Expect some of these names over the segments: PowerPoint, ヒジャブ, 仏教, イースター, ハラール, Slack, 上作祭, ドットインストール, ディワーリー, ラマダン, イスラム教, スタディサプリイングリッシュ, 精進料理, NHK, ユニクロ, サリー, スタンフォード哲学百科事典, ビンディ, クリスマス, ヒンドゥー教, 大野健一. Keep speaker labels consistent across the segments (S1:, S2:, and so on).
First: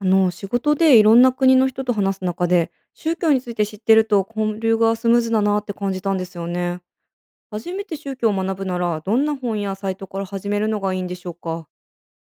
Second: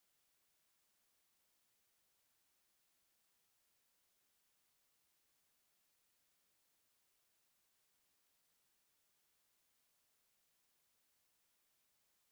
S1: あの、仕事でいろんな国の人と話す中で宗教について知ってると交流がスムーズだなって感じたんですよね。初めて宗教を学ぶならどんな本やサイトから始めるのがいいんでしょうか。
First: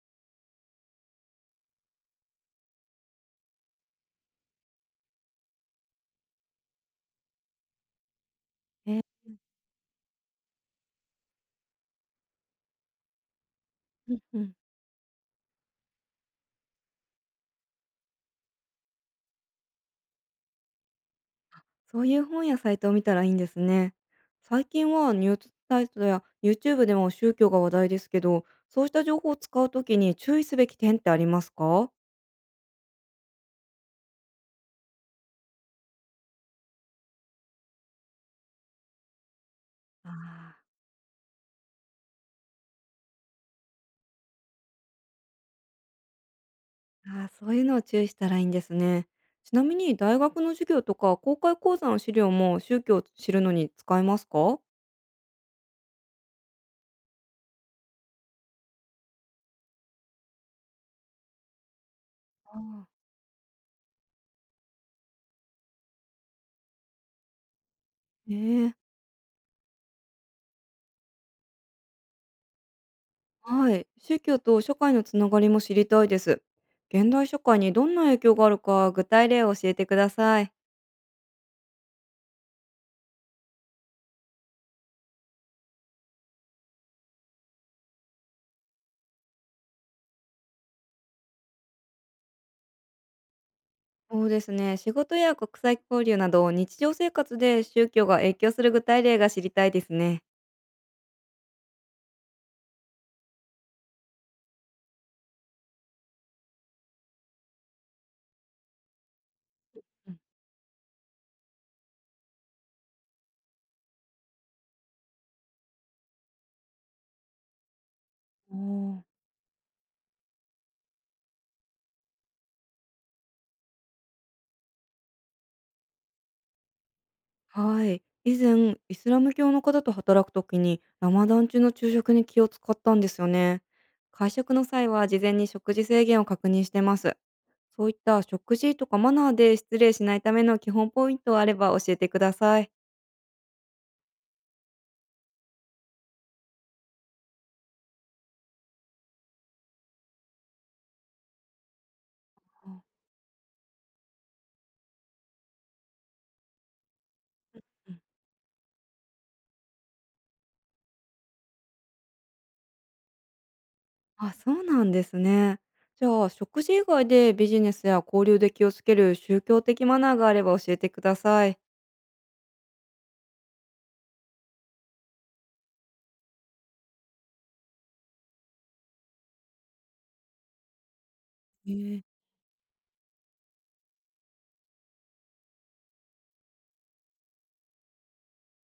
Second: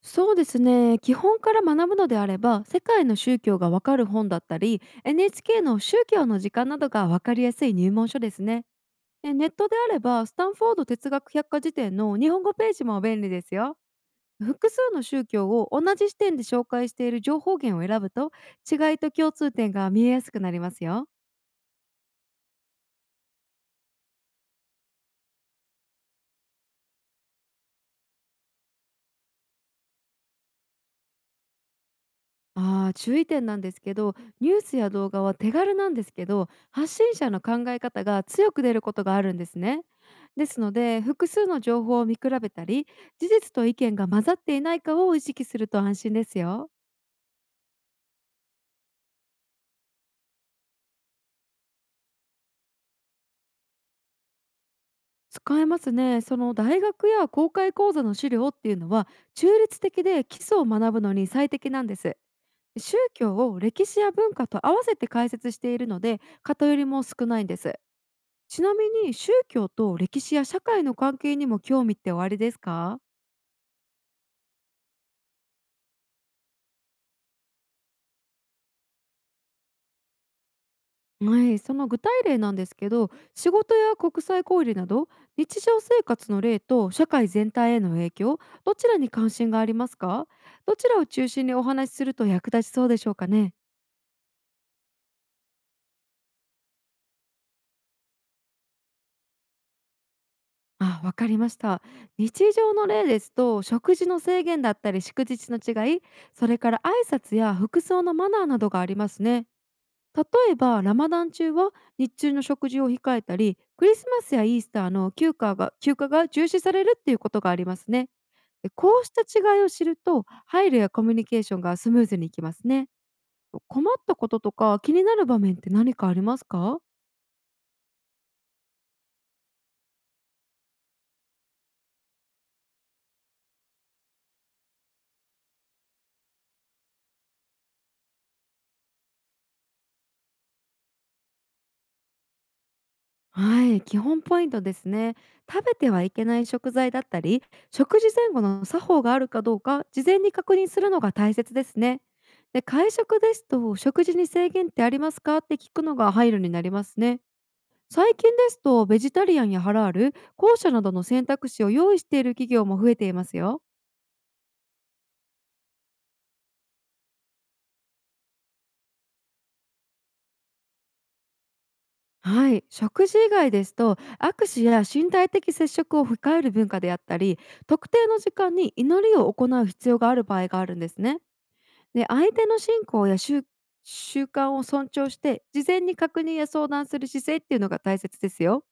S2: そうですね。基本から学ぶのであれば、世界の宗教がわかる本だったり NHK の宗教の時間などがわかりやすい入門書ですね。
S1: えー
S2: でネットであれば、スタンフォード哲学百科事典の日本語ページも便利ですよ。
S1: うんうん、
S2: 複数の宗教を同じ視点で紹介している情報源を選ぶと、違いと共通点が見えやすくなりますよ。
S1: そういう本やサイトを見たらいいんですね。最近はニュースサイトや YouTube でも宗教が話題ですけど、そうした情報を使うときに注意すべき点ってありますか？
S2: ああ、注意点なんですけど、ニュースや動画は手軽なんですけど、発信者の考え方が強く出ることがあるんですね。です
S1: あ、
S2: ので、複数の情報を見比べたり、事実と意見が混ざっていないかを意識すると安心ですよ。
S1: ああ、そういうのを注意したらいいんですね。ちなみに大学の授業とか公開講座の資料も宗教を知るのに使えますか？
S2: 使えますね。その大学や公開講座の資料っていうのは、中立的で基礎を学ぶのに最適なんです。宗
S1: あ、
S2: 教を歴史や文化と合わせて解説しているので、偏りも少ないんです。ち
S1: ええ。
S2: なみに宗教と歴史や社会の関係にも興味っておありですか？
S1: はい。宗教と社会のつながりも知りたいです。現代社会にどんな影響があるか具体例を教えてください。
S2: はい、その具体例なんですけど、仕事や国際交流など、日常生活の例と社会全体への影響、どちらに関心がありますか？どちらを中心にお話しすると役立ちそうでしょうかね。
S1: そうですね。仕事や国際交流など日常生活で宗教が影響する具体例が知りたいですね。
S2: あ、わかりました。日常の例ですと、食事の制限だったり祝日の違い、それから挨拶や服装のマナーなどがありますね。例えば、ラマダン中は日中の食事を控えたり、クリスマスやイースターの休暇が重視されるっていうことがありますね。
S1: う
S2: で
S1: ん、お
S2: こ
S1: ー。
S2: うした違いを知ると、配慮やコミュニケーションがスムーズにいきますね。困ったこととか気になる場面って何かありますか？
S1: はい。以前、イスラム教の方と働くときに、ラマダン中の昼食に気を使ったんですよね。会食の際は、事前に食事制限を確認してます。そういった食事とかマナーで失礼しないための基本ポイントあれば教えてください。
S2: はい、基本ポイントですね。食べてはいけない食材だったり、食事前後の作法があるかどうか、事前に確認するのが大切ですね。で、会
S1: あ、
S2: 食ですと、食事に制限ってありますかって聞くのが配慮になりますね。
S1: うん。
S2: 最近ですと、ベジタリアンやハラール、後者などの選択肢を用意している企業も増えていますよ。
S1: あ、そうなんですね。じゃあ、食事以外でビジネスや交流で気をつける宗教的マナーがあれば教えてください。
S2: はい、食事以外ですと、握手や身体的接触を控える文化であったり、特定の時間に祈りを行う必要がある場合があるんですね。
S1: へえ。
S2: で、相手の信仰や習慣を尊重して、事前に確認や相談する姿勢っていうのが大切ですよ。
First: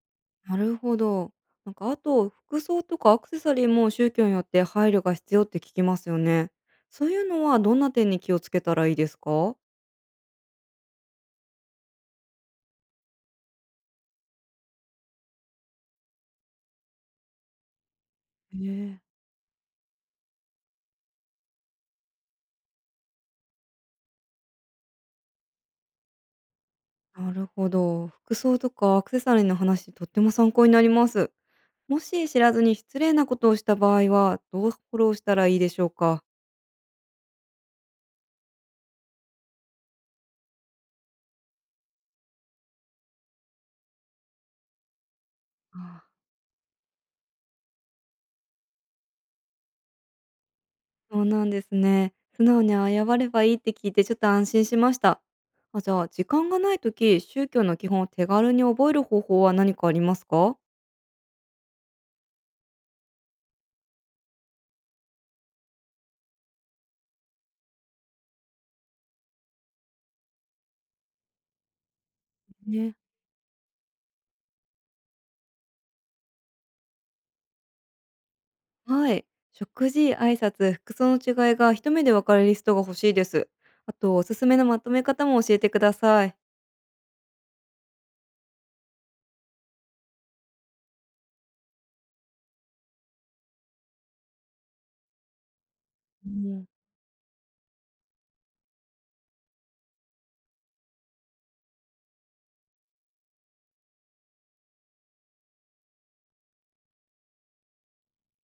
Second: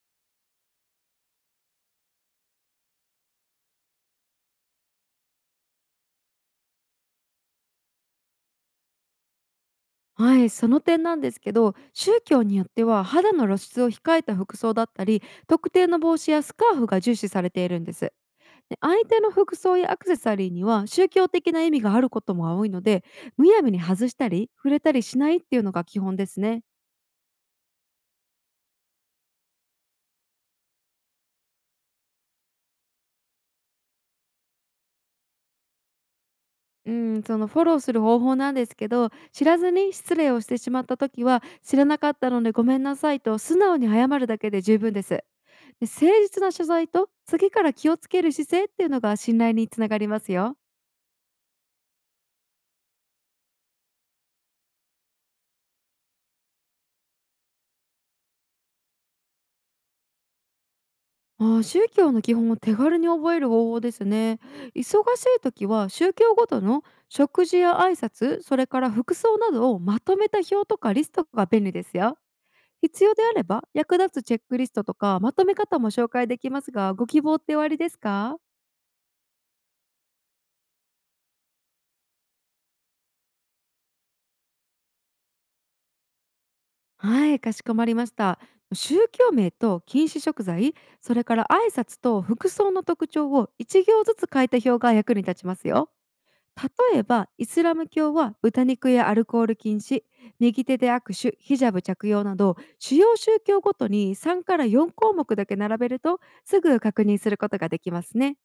S1: なるほど。なんかあと、服装とかアクセサリーも宗教によって配慮が必要って聞きますよね。そういうのはどんな点に気をつけたらいいですか？
S2: はい、その点なんですけど、宗教によっては肌の露出を控えた服装だったり、特定の帽子やスカーフが重視されているんです。で、
S1: え、
S2: 相手の服装やアクセサリーには宗教的な意味があることも多いので、むやみに外したり触れたりしないっていうのが基本ですね。
S1: なるほど。服装とかアクセサリーの話、とっても参考になります。もし知らずに失礼なことをした場合は、どうフォローしたらいいでしょうか？
S2: うん、そのフォローする方法なんですけど、知らずに失礼をしてしまった時は、知らなかったのでごめんなさいと素直に謝るだけで十分です。で、
S1: あ
S2: 誠
S1: あ、
S2: 実な謝罪と次から気をつける姿勢っていうのが信頼につながりますよ。
S1: そうなんですね。素直に謝ればいいって聞いてちょっと安心しました。あ、じゃあ時間がないとき、宗教の基本を手軽に覚える方法は何かありますか？
S2: 宗教の基本を手軽に覚える方法ですね。忙しい時は、宗教ごとの食事や挨拶、それから服装などをまとめた表とかリストが便利ですよ。
S1: ね。
S2: 必要であれば、役立つチェックリストとかまとめ方も紹介できますが、ご希望っておありですか？
S1: はい。食事、挨拶、服装の違いが一目でわかるリストが欲しいです。あと、おすすめのまとめ方も教えてください。
S2: はい、かしこまりました。宗教名と禁止食材、それから挨拶と服装の特徴を1行ずつ書いた表が役に立ちますよ。
S1: うん、
S2: 例えば、イスラム教は豚肉やアルコール禁止、右手で握手、ヒジャブ着用など、主要宗教ごとに3から4項目だけ並べると、すぐ確認することができますね。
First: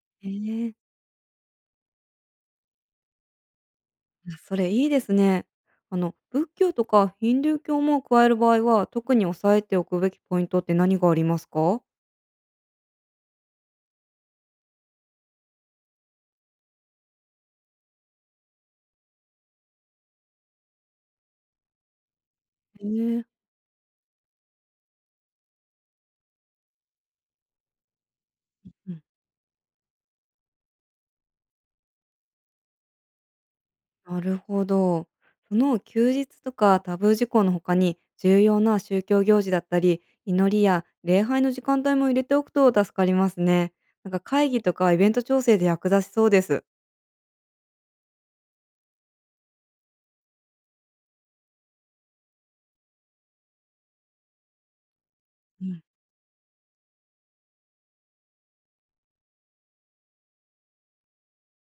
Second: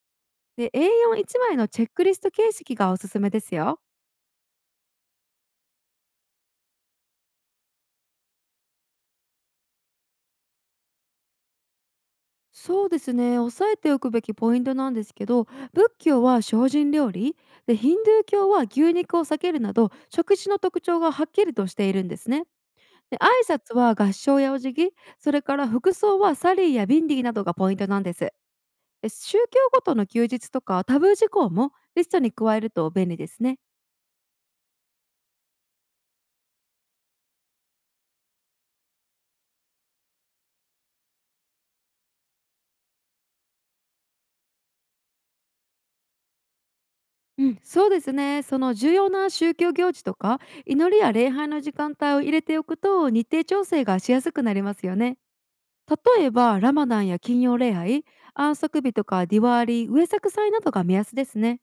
S2: で、
S1: ええ。
S2: A4 一枚のチェックリスト形式がおすすめですよ。
S1: あ、それいいですね。あの、仏教とかヒンドゥー教も加える場合は、特に押さえておくべきポイントって何がありますか？
S2: そうですね、押さえておくべきポイントなんですけど、仏教は精進料理で、ヒンドゥー教は牛肉を避けるなど、食事の特徴がはっきりとしているんですね。で、
S1: ええ、
S2: 挨拶は合唱やお辞儀、それから服装はサリーやビンディなどがポイントなんです。
S1: うん、
S2: で、宗教ごとの休日とかタブー事項もリストに加えると便利ですね。
S1: なるほど。その休日とかタブー事項の他に重要な宗教行事だったり、祈りや礼拝の時間帯も入れておくと助かりますね。なんか会議とかイベント調整で役立ちそうです。
S2: うん、そうですね。その重要な宗教行事とか祈りや礼拝の時間帯を入れておくと、日程調整がしやすくなりますよね。
S1: うん、
S2: 例えば、ラマダンや金曜礼拝、安息日とかディワーリー、上作祭などが目安ですね。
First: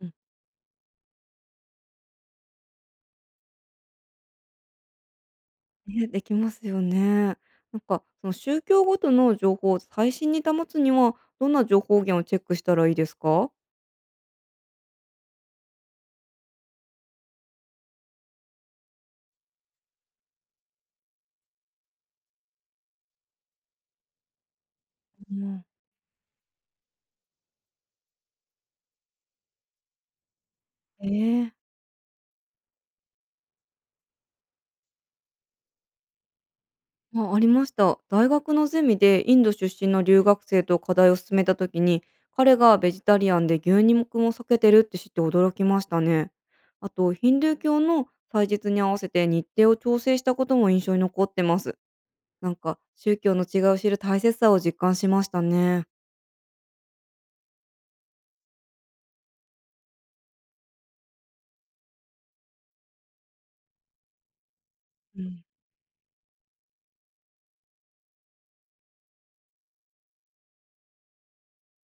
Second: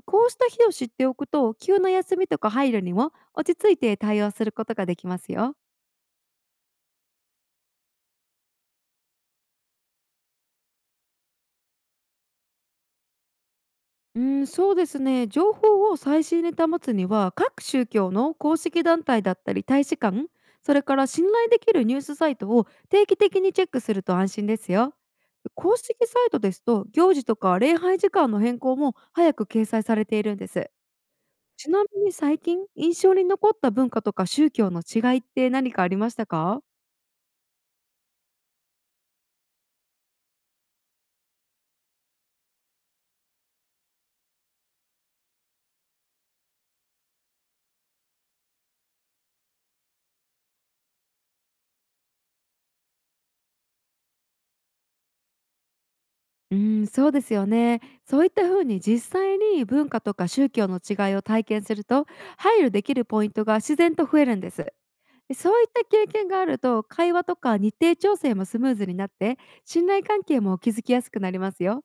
S1: うん、
S2: こうした日を知っておくと、急な休みとか配慮にも落ち着いて対応することができますよ。
S1: ね、できますよね。なんかその宗教ごとの情報を最新に保つにはどんな情報源をチェックしたらいいですか？
S2: うん、そうですね。情報を最新に保つには、各宗教の公式団体だったり大使館、それから信頼できるニュースサイトを定期的にチェックすると安心ですよ。
S1: うん、
S2: 公式サイトですと、行事とか礼拝時間の変更も早く掲載されているんです。
S1: ええ、
S2: ちなみに最近、印象に残った文化とか宗教の違いって何かありましたか？
S1: あ、ありました。大学のゼミでインド出身の留学生と課題を進めた時に、彼がベジタリアンで牛肉も避けてるって知って驚きましたね。あと、ヒンドゥー教の祭日に合わせて日程を調整したことも印象に残ってます。なんか、宗教の違いを知る大切さを実感しましたね。
S2: うーん、そうですよね。そういった風に実際に文化とか宗教の違いを体験すると、配慮できるポイントが自然と増えるんです。
S1: う
S2: で
S1: ん、
S2: そういった経験があると、会話とか日程調整もスムーズになって、信頼関係も築きやすくなりますよ。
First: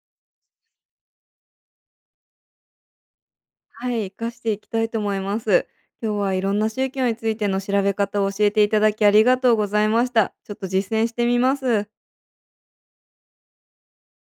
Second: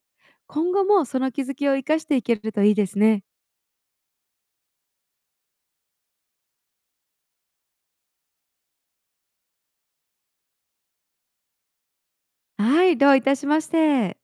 S2: 今後もその気づきを生かしていけるといいですね。
S1: はい、活かしていきたいと思います。今日はいろんな宗教についての調べ方を教えていただきありがとうございました。ちょっと実践してみます。
S2: はい、どういたしまして。